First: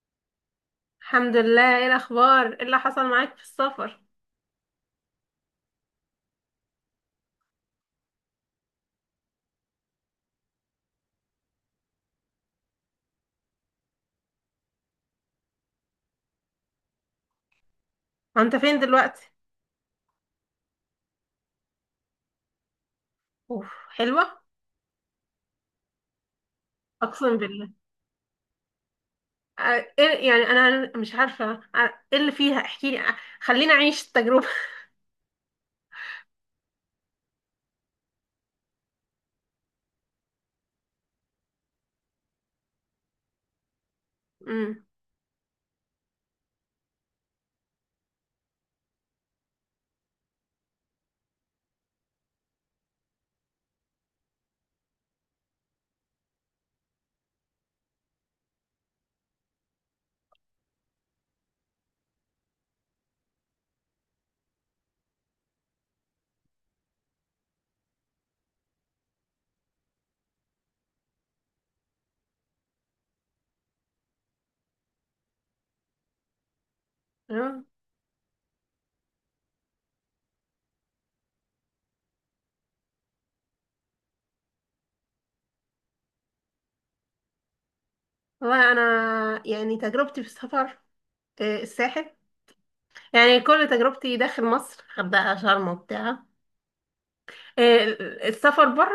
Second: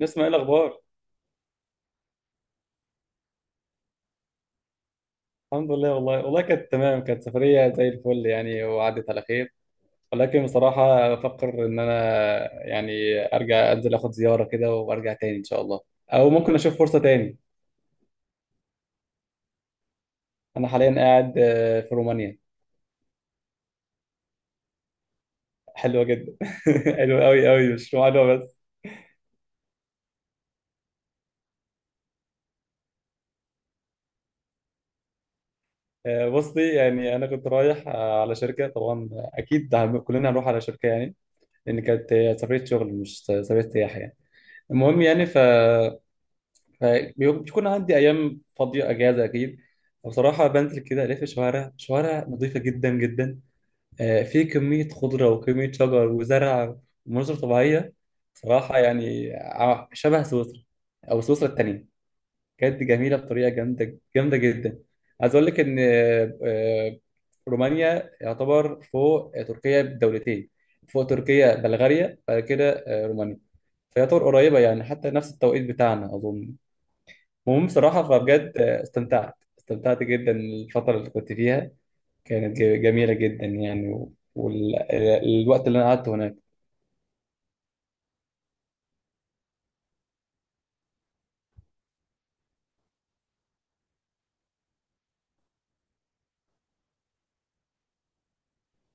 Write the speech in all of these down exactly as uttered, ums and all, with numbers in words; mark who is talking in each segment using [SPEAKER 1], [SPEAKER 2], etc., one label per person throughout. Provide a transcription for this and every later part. [SPEAKER 1] نسمع ايه الاخبار.
[SPEAKER 2] الحمد لله، ايه الاخبار؟ ايه اللي حصل معاك في السفر؟
[SPEAKER 1] الحمد لله. والله والله كانت تمام، كانت سفريه زي الفل يعني، وعدت على خير. ولكن بصراحه بفكر ان انا يعني ارجع انزل اخد زياره كده وارجع تاني ان شاء الله، او ممكن اشوف فرصه تاني.
[SPEAKER 2] وانت فين دلوقتي؟
[SPEAKER 1] انا حاليا قاعد آه، في رومانيا.
[SPEAKER 2] اوف حلوة.
[SPEAKER 1] حلوه جدا. حلوه
[SPEAKER 2] اقسم
[SPEAKER 1] قوي
[SPEAKER 2] بالله.
[SPEAKER 1] قوي، مش رومانيا بس.
[SPEAKER 2] آه، ايه يعني انا مش عارفة. آه، ايه اللي فيها؟ احكي لي. آه، خليني اعيش التجربة.
[SPEAKER 1] آه، بصي يعني انا كنت رايح آه، على شركه، طبعا اكيد هن- كلنا هنروح على شركه يعني، لان كانت آه، سفريه شغل مش سفريه سياحه يعني.
[SPEAKER 2] امم
[SPEAKER 1] المهم يعني ف بيكون عندي ايام فاضيه اجازه اكيد. بصراحه بنزل كده الف الشوارع، شوارع نظيفه جدا جدا. آه، في كميه خضره وكميه شجر وزرع ومناظر طبيعيه. صراحه يعني ع- شبه سويسرا او سويسرا التانيه. بجد جميله بطريقه جامده، جامده جدا. عايز اقول لك ان آه، آه، رومانيا يعتبر فوق آه، تركيا بدولتين، فوق تركيا بلغاريا، بعد كده آه، رومانيا. فيعتبر قريبه يعني، حتى نفس التوقيت بتاعنا اظن.
[SPEAKER 2] تمام.
[SPEAKER 1] المهم بصراحة فبجد استمتعت استمتعت جدا الفترة اللي كنت فيها، كانت ج- جميلة جدا يعني، والوقت اللي أنا قعدته هناك
[SPEAKER 2] والله انا يعني تجربتي في السفر آه، الساحل. يعني كل تجربتي داخل مصر، غردقة شرم وبتاع. آه، السفر بره،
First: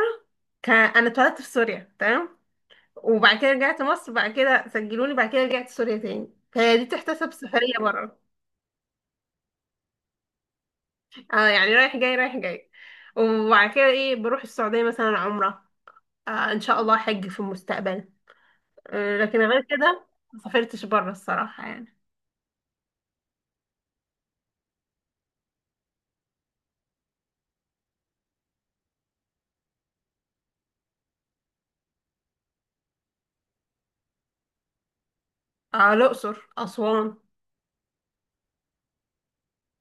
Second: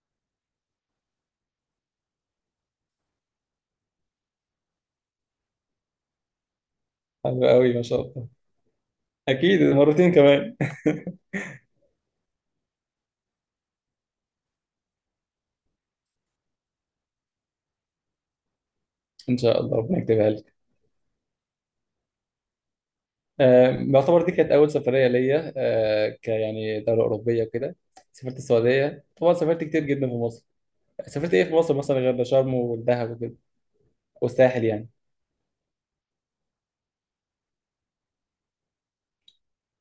[SPEAKER 2] كان انا اتولدت في سوريا، تمام. وبعد كده رجعت مصر، بعد كده سجلوني، بعد كده رجعت سوريا تاني، فهي دي تحتسب
[SPEAKER 1] حلو
[SPEAKER 2] سفرية
[SPEAKER 1] قوي ما شاء
[SPEAKER 2] بره.
[SPEAKER 1] الله. أكيد مرتين كمان.
[SPEAKER 2] اه يعني رايح جاي رايح جاي. وبعد كده ايه، بروح السعودية مثلا عمرة. آه ان شاء الله حج في المستقبل. آه
[SPEAKER 1] إن
[SPEAKER 2] لكن غير
[SPEAKER 1] شاء الله ربنا
[SPEAKER 2] كده
[SPEAKER 1] يكتبها
[SPEAKER 2] ما
[SPEAKER 1] لي.
[SPEAKER 2] سافرتش بره الصراحة يعني.
[SPEAKER 1] آه، يعتبر دي كانت أول سفرية ليا آه، ك يعني دولة أوروبية وكده. سافرت السعودية طبعا، سافرت كتير جدا في مصر. سافرت إيه في مصر مثلا غير شرم والدهب وكده والساحل يعني.
[SPEAKER 2] اه الأقصر أسوان.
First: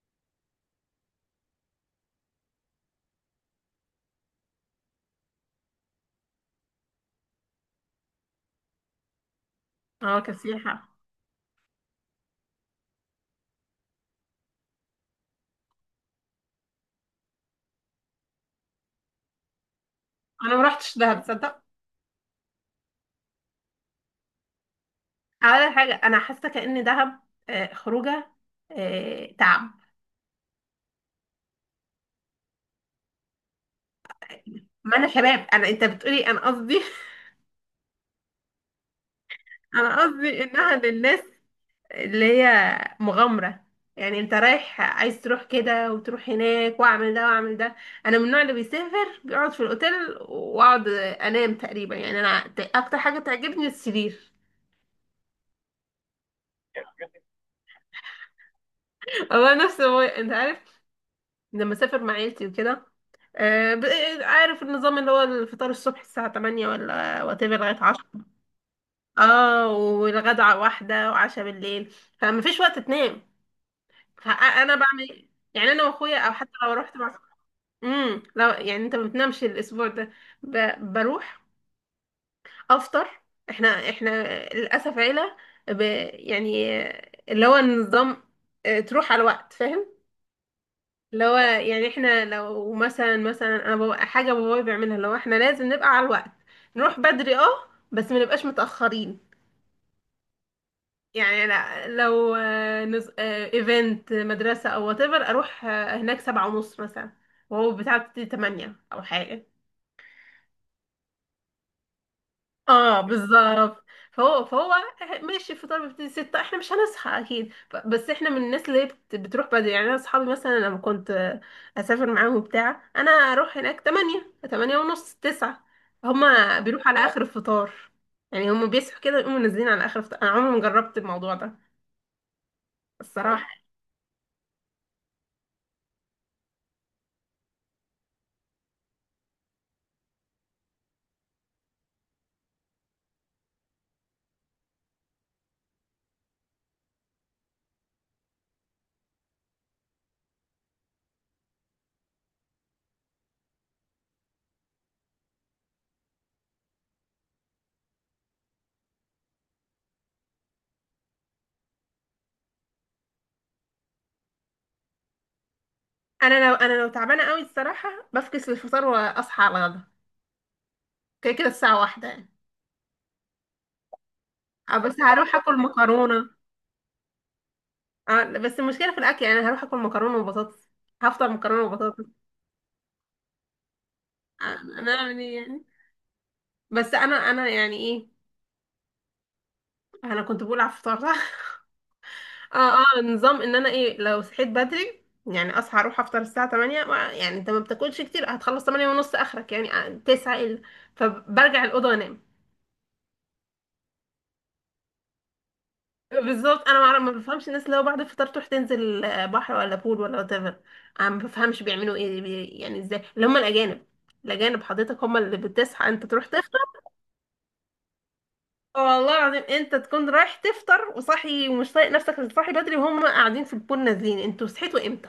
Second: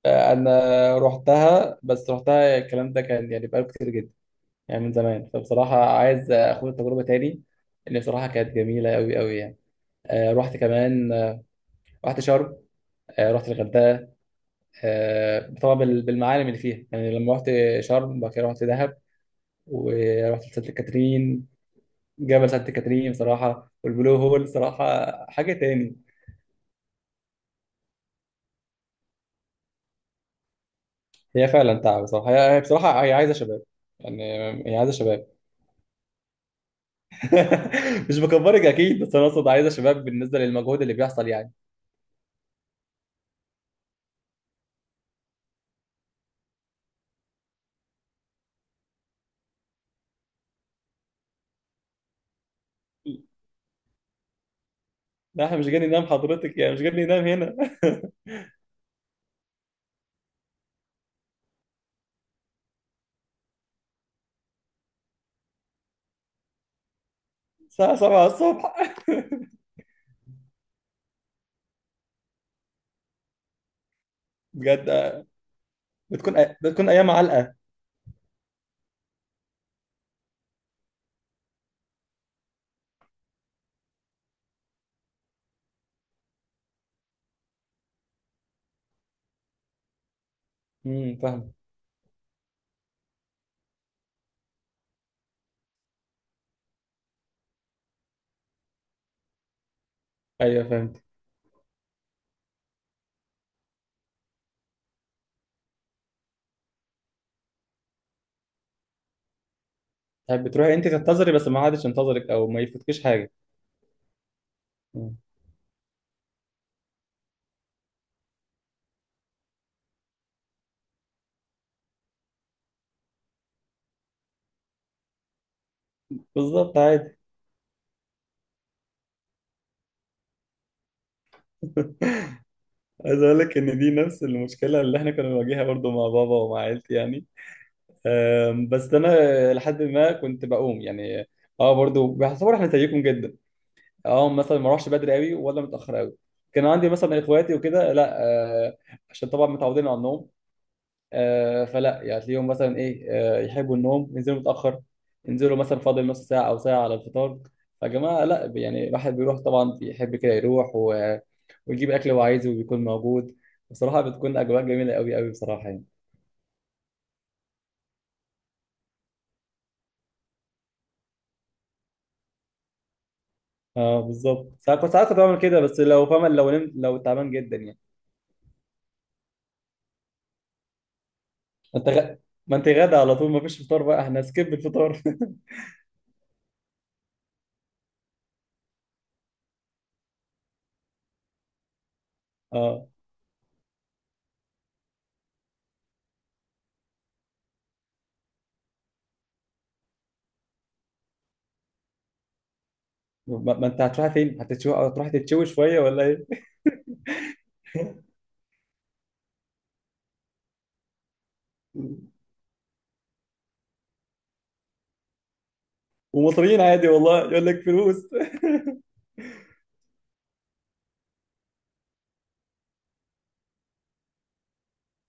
[SPEAKER 1] آه، أنا رحتها، بس رحتها الكلام ده كان يعني بقاله كتير جدا، يعني من زمان. فبصراحة عايز أخد التجربة تاني، اللي بصراحة كانت جميلة أوي أوي يعني.
[SPEAKER 2] اه
[SPEAKER 1] آه رحت
[SPEAKER 2] كسياحة.
[SPEAKER 1] كمان، آه رحت شرم، آه رحت الغردقة، آه طبعا بال- بالمعالم اللي فيها يعني. لما رحت شرم بعد كده رحت دهب ورحت
[SPEAKER 2] انا ما
[SPEAKER 1] سانت
[SPEAKER 2] رحتش دهب،
[SPEAKER 1] كاترين،
[SPEAKER 2] تصدق.
[SPEAKER 1] جبل سانت كاترين بصراحة، والبلو هول بصراحة حاجة
[SPEAKER 2] اول حاجة
[SPEAKER 1] تاني.
[SPEAKER 2] انا حاسة كأن دهب آه خروجة، آه تعب.
[SPEAKER 1] هي فعلا تعب بصراحة، هي هي بصراحة هي عايزة شباب يعني، هي عايزة
[SPEAKER 2] ما انا
[SPEAKER 1] شباب.
[SPEAKER 2] شباب. انا انت بتقولي انا قصدي.
[SPEAKER 1] مش بكبرك أكيد، بس أنا أقصد عايزة
[SPEAKER 2] انا
[SPEAKER 1] شباب بالنسبة
[SPEAKER 2] قصدي انها
[SPEAKER 1] للمجهود اللي
[SPEAKER 2] للناس
[SPEAKER 1] بيحصل يعني.
[SPEAKER 2] اللي هي مغامرة. يعني انت رايح عايز تروح كده وتروح هناك واعمل ده واعمل ده. انا من النوع اللي بيسافر بيقعد في الاوتيل، واقعد انام تقريبا. يعني انا ت- اكتر حاجة تعجبني السرير.
[SPEAKER 1] لا احنا مش جاي ننام حضرتك، يعني مش جاي ننام هنا.
[SPEAKER 2] هو نفس هو، انت عارف. لما اسافر مع عيلتي وكده، آه، ب- عارف النظام اللي هو الفطار الصبح الساعة تمانية ولا وات ايفر لغاية
[SPEAKER 1] الساعة
[SPEAKER 2] عشرة.
[SPEAKER 1] سبعة الصبح.
[SPEAKER 2] اه والغدا واحدة، وعشاء بالليل. فما فيش وقت تنام. فانا
[SPEAKER 1] بجد.
[SPEAKER 2] بعمل يعني انا واخويا او
[SPEAKER 1] بتكون
[SPEAKER 2] حتى لو
[SPEAKER 1] بتكون
[SPEAKER 2] رحت
[SPEAKER 1] أيام
[SPEAKER 2] مع.
[SPEAKER 1] علقة.
[SPEAKER 2] امم لا يعني انت ما بتنامش الاسبوع ده. ب... بروح افطر. احنا احنا للاسف عيله، ب... يعني اللي هو النظام، اه، تروح على الوقت، فاهم.
[SPEAKER 1] امم،
[SPEAKER 2] اللي هو
[SPEAKER 1] فاهم.
[SPEAKER 2] يعني احنا لو مثلا مثلا انا ببقى حاجه بابايا بيعملها، اللي هو احنا لازم نبقى على الوقت. نروح بدري، اه، بس ما نبقاش متاخرين.
[SPEAKER 1] أيوه فهمت.
[SPEAKER 2] يعني لا، لو اه، نز... اه، ايفنت مدرسه او whatever، اروح اه، هناك سبعة ونص مثلا، وهو بتاع تمانية او حاجه.
[SPEAKER 1] طيب بتروحي أنت تنتظري بس ما حدش ينتظرك، أو ما
[SPEAKER 2] اه
[SPEAKER 1] يفوتكش حاجة.
[SPEAKER 2] بالظبط. فهو فهو
[SPEAKER 1] مم.
[SPEAKER 2] ماشي. الفطار بيبتدي ستة، احنا مش هنصحى اكيد، ف- بس احنا من الناس اللي هي بت- بتروح بدري. يعني انا اصحابي مثلا لما كنت اسافر معاهم بتاع، انا اروح هناك تمانية، تمانية ونص، تسعة. هما
[SPEAKER 1] بالظبط
[SPEAKER 2] بيروحوا على
[SPEAKER 1] عادي.
[SPEAKER 2] اخر الفطار. يعني هما بيصحوا كده ويقوموا نازلين على اخر الفطار. انا عمري ما جربت الموضوع ده
[SPEAKER 1] عايز أقول
[SPEAKER 2] الصراحة.
[SPEAKER 1] لك إن دي نفس المشكلة اللي إحنا كنا بنواجهها برضو مع بابا ومع عيلتي يعني. أم، بس أنا لحد ما كنت بقوم يعني أه برضو بحسب، إحنا زيكم جدا. أه، مثلا ما أروحش بدري قوي ولا متأخر قوي. كان عندي مثلا إخواتي وكده لا، أه، عشان طبعا متعودين على النوم. آه، فلا يعني تلاقيهم مثلا ايه، آه، يحبوا النوم ينزلوا متاخر، ينزلوا مثلا فاضل نص ساعه او ساعه على الفطار. فجماعه لا يعني، الواحد بيروح طبعا، بيحب كده يروح و... ويجيب اكل هو عايزه وبيكون موجود. بصراحه بتكون اجواء جميله قوي قوي بصراحه يعني.
[SPEAKER 2] انا لو انا لو تعبانة قوي الصراحة بفكس الفطار واصحى على الغدا. كده كده الساعة واحدة يعني.
[SPEAKER 1] اه بالظبط،
[SPEAKER 2] آه،
[SPEAKER 1] ساعات كنت
[SPEAKER 2] بس
[SPEAKER 1] ساعات كنت
[SPEAKER 2] هروح
[SPEAKER 1] بعمل
[SPEAKER 2] اكل
[SPEAKER 1] كده، بس لو فاهم،
[SPEAKER 2] مكرونة.
[SPEAKER 1] لو نمت، لو تعبان جدا يعني.
[SPEAKER 2] آه، بس المشكلة في الأكل. يعني أنا هروح أكل مكرونة وبطاطس. هفطر مكرونة
[SPEAKER 1] انت
[SPEAKER 2] وبطاطس.
[SPEAKER 1] غ... ما انت غدا على طول، ما فيش فطار بقى، احنا
[SPEAKER 2] آه،
[SPEAKER 1] سكيب
[SPEAKER 2] أنا
[SPEAKER 1] الفطار.
[SPEAKER 2] أعمل إيه يعني. بس أنا أنا يعني إيه، أنا كنت بقول على الفطار، صح؟ أه
[SPEAKER 1] اه.
[SPEAKER 2] أه نظام إن أنا إيه، لو صحيت بدري يعني أصحى أروح أفطر الساعة تمانية، ما- يعني أنت ما بتاكلش كتير، هتخلص تمانية ونص آخرك، يعني آه، تسعة إلا. فبرجع الأوضة أنام.
[SPEAKER 1] ما ما انت هتروح فين، هتتشوي؟ هتروح تتشوي شويه ولا ايه؟
[SPEAKER 2] بالظبط. أنا ما أعرف- ما بفهمش الناس اللي هو بعد الفطار تروح تنزل آه، بحر ولا بول ولا وات ايفر. أنا ما بفهمش بيعملوا إيه، بي- يعني إزاي، اللي هم الأجانب. الأجانب حضرتك هم اللي بتصحى أنت تروح.
[SPEAKER 1] ومصريين عادي، والله يقول لك فلوس.
[SPEAKER 2] والله العظيم انت تكون رايح تفطر وصاحي ومش طايق نفسك، صاحي بدري، وهم قاعدين في البول نازلين. انتوا صحيتوا امتى؟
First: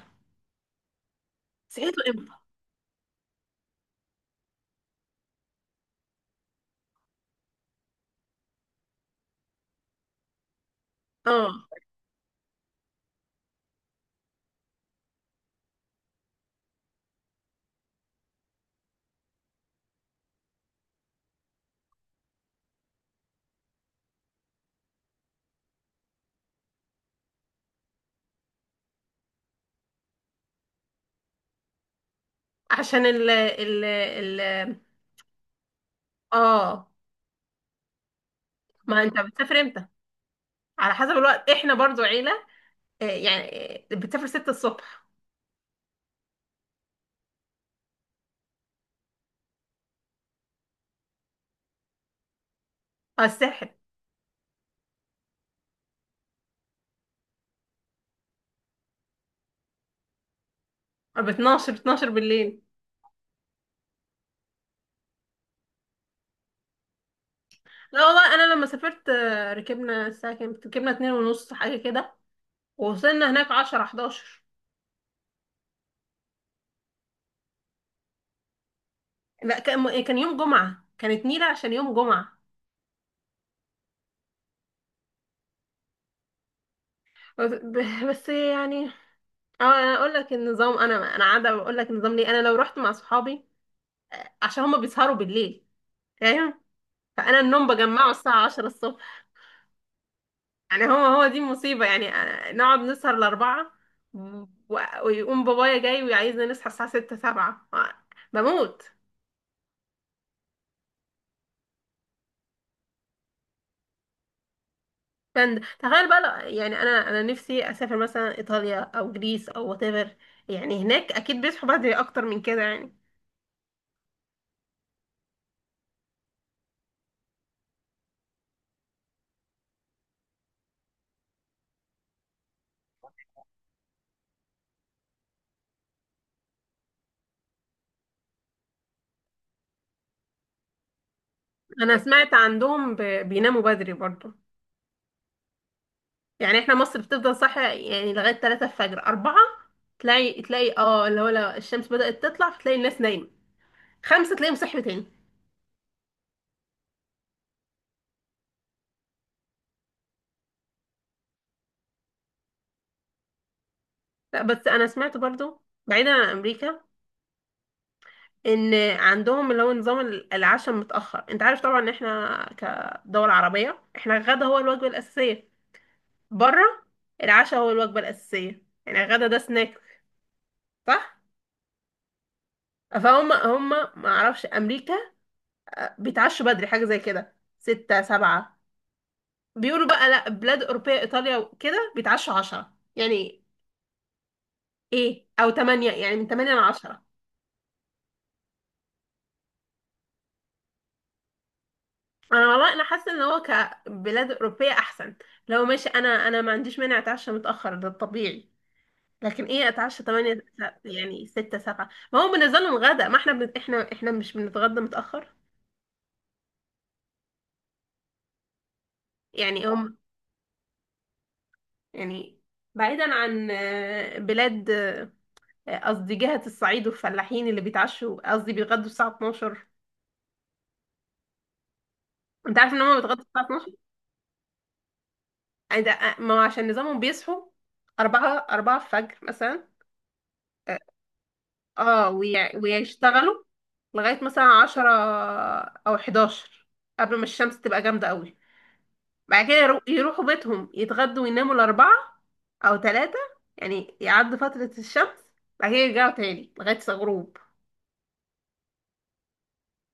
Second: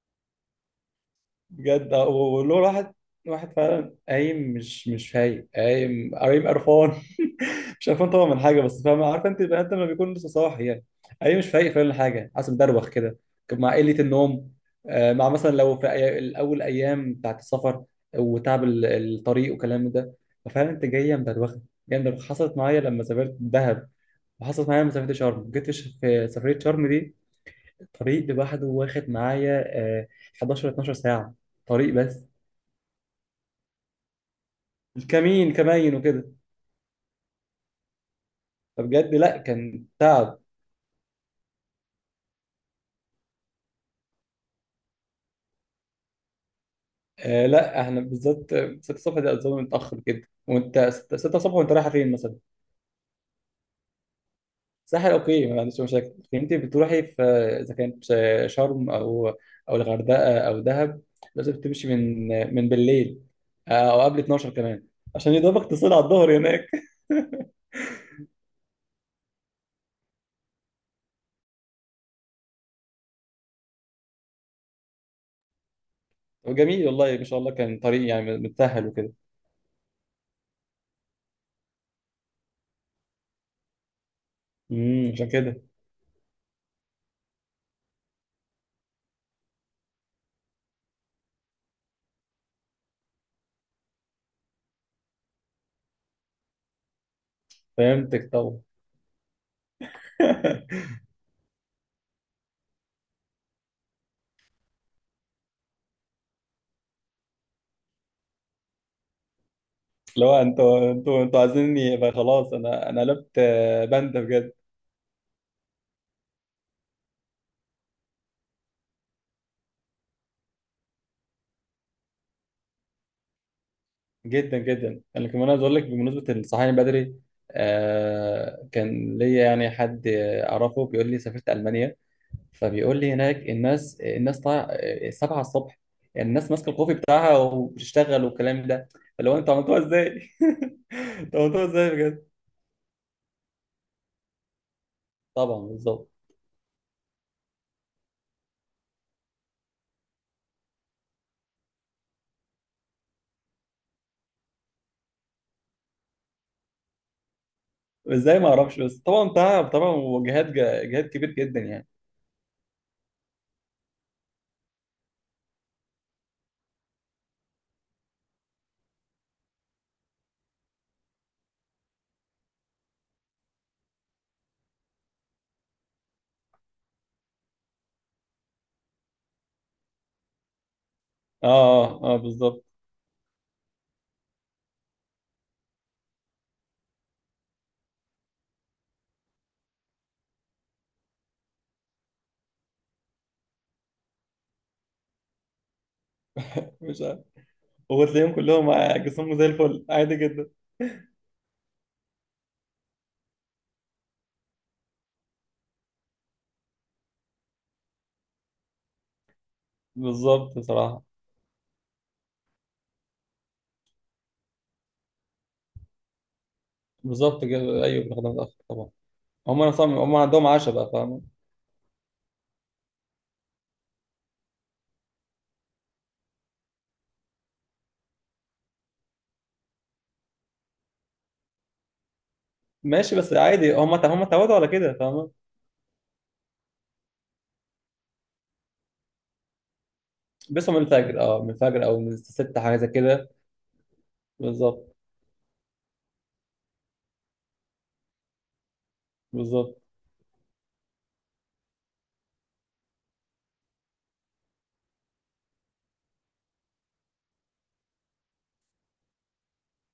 [SPEAKER 1] بجد
[SPEAKER 2] صحيتوا
[SPEAKER 1] آه،
[SPEAKER 2] امتى؟
[SPEAKER 1] وله واحد، واحد فعلا قايم مش مش فايق، قايم قايم قرفان. مش قرفان طبعا من حاجه، بس فاهم، عارف انت البني ادم لما بيكون لسه صاحي يعني، قايم مش
[SPEAKER 2] اه
[SPEAKER 1] فايق فعلا حاجه، حاسس مدروخ كده، مع قله النوم. آه، مع مثلا لو في أي- الاول ايام بتاعت السفر وتعب ال- الطريق وكلام ده. ففعلا انت جايه مدروخه، جايه مدروخه. حصلت معايا لما سافرت دهب، وحصلت معايا لما سافرت شرم. جيت في في سفريه شرم دي الطريق لوحده واخد معايا آه، حداشر اتناشر ساعه، طريق بس.
[SPEAKER 2] عشان ال ال ال
[SPEAKER 1] الكمين كمين وكده.
[SPEAKER 2] اه ما
[SPEAKER 1] فبجد
[SPEAKER 2] انت
[SPEAKER 1] لا
[SPEAKER 2] بتسافر امتى؟
[SPEAKER 1] كان تعب.
[SPEAKER 2] على حسب الوقت. احنا برضو عيلة، اه، يعني اه، بتسافر ستة الصبح
[SPEAKER 1] آه لا احنا بالذات ستة الصبح دي اظن متاخر جدا. وانت ستة الصبح وانت رايحه فين مثلا؟
[SPEAKER 2] على الساحل،
[SPEAKER 1] ساحل، اوكي ما عنديش مشاكل، لكن انت بتروحي في، اذا كانت شرم او او الغردقه او دهب،
[SPEAKER 2] ب
[SPEAKER 1] لازم
[SPEAKER 2] اتناشر،
[SPEAKER 1] تمشي
[SPEAKER 2] اتناشر
[SPEAKER 1] من
[SPEAKER 2] بالليل.
[SPEAKER 1] من بالليل، آه، او قبل اتناشر كمان، عشان يضربك تصل على الظهر هناك.
[SPEAKER 2] لا والله انا لما سافرت اه، ركبنا الساعة كام؟ ركبنا اتنين ونص حاجة كده. ووصلنا هناك عشرة، حداشر.
[SPEAKER 1] وجميل والله ما شاء الله، كان طريق يعني متسهل وكده.
[SPEAKER 2] لا كان كان يوم جمعة، كانت نيلة عشان يوم جمعة
[SPEAKER 1] امم، عشان كده.
[SPEAKER 2] بس. بس يعني. أه انا اقول لك النظام. انا انا عاده بقول لك النظام ليه. انا لو رحت مع صحابي، عشان هما بيسهروا بالليل، فاهم، فانا النوم بجمعه
[SPEAKER 1] فهمتك
[SPEAKER 2] الساعه
[SPEAKER 1] طبعا.
[SPEAKER 2] عشرة الصبح. يعني هو هو دي المصيبه. يعني أنا- نقعد نسهر لاربعه، و- ويقوم بابايا جاي وعايزنا نصحى الساعه ستة، سبعة. بموت.
[SPEAKER 1] اللي هو انتوا انتوا انتوا عايزيني يبقى خلاص، انا انا قلبت آه، باندا بجد.
[SPEAKER 2] فن- تخيل بقى لو- يعني انا انا نفسي اسافر مثلا ايطاليا او جريس او وات ايفر. يعني هناك اكيد بيصحوا بدري اكتر من كده يعني.
[SPEAKER 1] جدا جدا. انا كمان عايز اقول لك بمناسبه الصحيان بدري، آه كان ليا يعني حد اعرفه بيقول لي سافرت المانيا، فبيقول لي هناك الناس الناس طالعه آه، سبعة الصبح، يعني الناس ماسكه الكوفي بتاعها وبتشتغل والكلام ده. اللي هو انتوا عملتوها ازاي؟ انتوا عملتوها ازاي
[SPEAKER 2] انا
[SPEAKER 1] بجد؟
[SPEAKER 2] سمعت عندهم ب- بيناموا بدري برضه.
[SPEAKER 1] طبعا بالظبط.
[SPEAKER 2] يعني احنا مصر بتفضل صاحية يعني لغاية ثلاثة الفجر، اربعة. تلاقي تلاقي اه اللي هو لو الشمس بدأت تطلع، فتلاقي الناس نايمة. خمسة تلاقيهم صحي تاني.
[SPEAKER 1] ازاي ما اعرفش، بس طبعا تعب طبعا، وجهاد، جهاد كبير جدا يعني.
[SPEAKER 2] لا بس انا سمعت برضو بعيدا عن امريكا، ان عندهم اللي هو نظام ال- العشاء متأخر. انت عارف طبعا ان احنا كدول عربية، احنا الغدا هو الوجبة الأساسية. بره العشاء هو الوجبة الأساسية، يعني الغدا ده سناك، صح؟
[SPEAKER 1] اه اه, آه بالظبط.
[SPEAKER 2] فهم هم ما اعرفش امريكا، آه، بيتعشوا بدري حاجة زي كده ستة سبعة. بيقولوا بقى لا بلاد أوروبية إيطاليا وكده بيتعشوا عشرة يعني، إيه، أو تمانية، يعني من تمانية لعشرة.
[SPEAKER 1] مش وتلاقيهم كلهم جسمهم زي الفل عادي جدا.
[SPEAKER 2] أنا والله أنا حاسة إن هو كبلاد أوروبية أحسن. لو ماشي أنا أنا ما عنديش مانع أتعشى متأخر، ده الطبيعي. لكن إيه أتعشى تمانية، س-
[SPEAKER 1] بالظبط بصراحة،
[SPEAKER 2] يعني ستة سبعة، ما هو بالنسبة لهم غدا. ما إحنا بن... إحنا إحنا مش بنتغدى متأخر
[SPEAKER 1] بالظبط كده أيوه، بنخدم متأخر طبعا.
[SPEAKER 2] يعني
[SPEAKER 1] هم صم...
[SPEAKER 2] هم.
[SPEAKER 1] هم عندهم عشاء بقى فاهم.
[SPEAKER 2] يعني بعيدا عن آه، بلاد، آه، قصدي جهة الصعيد والفلاحين اللي بيتعشوا، قصدي بيتغدوا الساعة اتناشر. انت عارف ان هم
[SPEAKER 1] ماشي،
[SPEAKER 2] بيتغدوا
[SPEAKER 1] بس
[SPEAKER 2] الساعة اتناشر؟
[SPEAKER 1] عادي هم ت... هم اتعودوا على كده فاهم.
[SPEAKER 2] عند- ما هو عشان نظامهم بيصحوا أربعة، أربعة الفجر مثلا.
[SPEAKER 1] بيصحوا من الفجر، اه من الفجر أو من
[SPEAKER 2] اه وي-
[SPEAKER 1] الستة حاجة زي كده.
[SPEAKER 2] ويشتغلوا لغاية مثلا عشرة
[SPEAKER 1] بالظبط.
[SPEAKER 2] أو حداشر، قبل ما الشمس تبقى جامدة قوي. بعد كده يرو-
[SPEAKER 1] بالظبط.
[SPEAKER 2] يروحوا بيتهم يتغدوا ويناموا الأربعة أو تلاتة، يعني يعدوا فترة الشمس، بعد كده يرجعوا تاني لغاية الغروب.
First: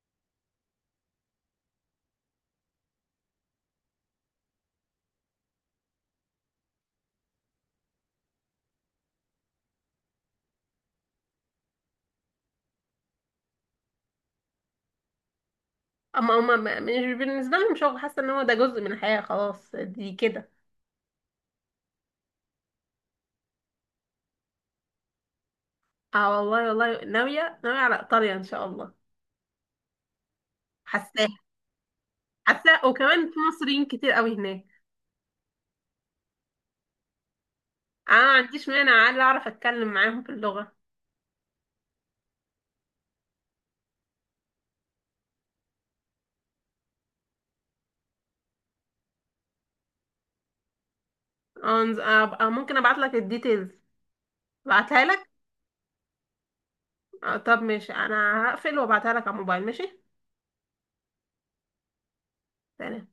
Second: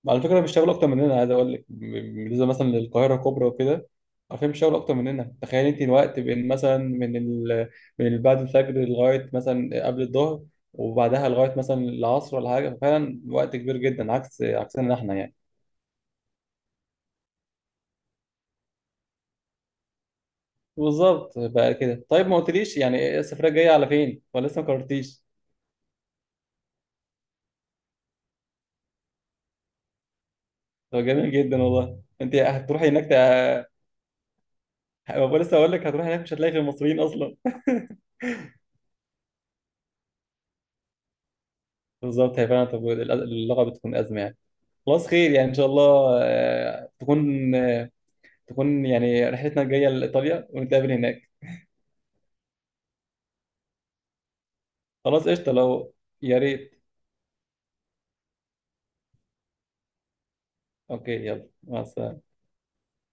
[SPEAKER 1] على فكرة بيشتغلوا أكتر مننا، عايز أقول لك ب- بالنسبة مثلا للقاهرة الكبرى وكده، عارفين بيشتغلوا أكتر مننا. تخيل أنت الوقت بين مثلا من ال... من ال- بعد الفجر لغاية مثلا قبل الظهر، وبعدها لغاية مثلا العصر ولا حاجة. ففعلا وقت كبير جدا عكس عكسنا إحنا يعني.
[SPEAKER 2] أما هما ما- مش بالنسبة لهم شغل، حاسة إن هو ده جزء من الحياة خلاص دي كده.
[SPEAKER 1] بالظبط بقى كده. طيب ما قلتليش يعني إيه السفرية الجاية على فين، ولا لسه ما قررتيش؟
[SPEAKER 2] اه والله والله ناوية ناوية على إيطاليا إن شاء الله.
[SPEAKER 1] طب
[SPEAKER 2] حاساها.
[SPEAKER 1] جميل جدا والله، أنت
[SPEAKER 2] حاساها
[SPEAKER 1] هتروحي هناك ت...
[SPEAKER 2] وكمان في مصريين كتير قوي هناك.
[SPEAKER 1] لسه أقول لك، هتروحي هناك مش هتلاقي غير المصريين أصلا.
[SPEAKER 2] اه ما عنديش مانع عادي، اعرف اتكلم معاهم في اللغة.
[SPEAKER 1] بالظبط هي فعلا. طب اللغة بتكون أزمة يعني. خلاص خير يعني، ان شاء الله آه، تكون آه، تكون يعني رحلتنا الجايه لايطاليا ونتقابل هناك.
[SPEAKER 2] اه نز- ابقى ممكن ابعت لك الديتيلز، ابعتها
[SPEAKER 1] خلاص
[SPEAKER 2] لك.
[SPEAKER 1] قشطه، لو يا ريت.
[SPEAKER 2] آه، طب ماشي، انا هقفل وابعتها لك على الموبايل، ماشي.
[SPEAKER 1] اوكي يلا مع السلامه.
[SPEAKER 2] سلام.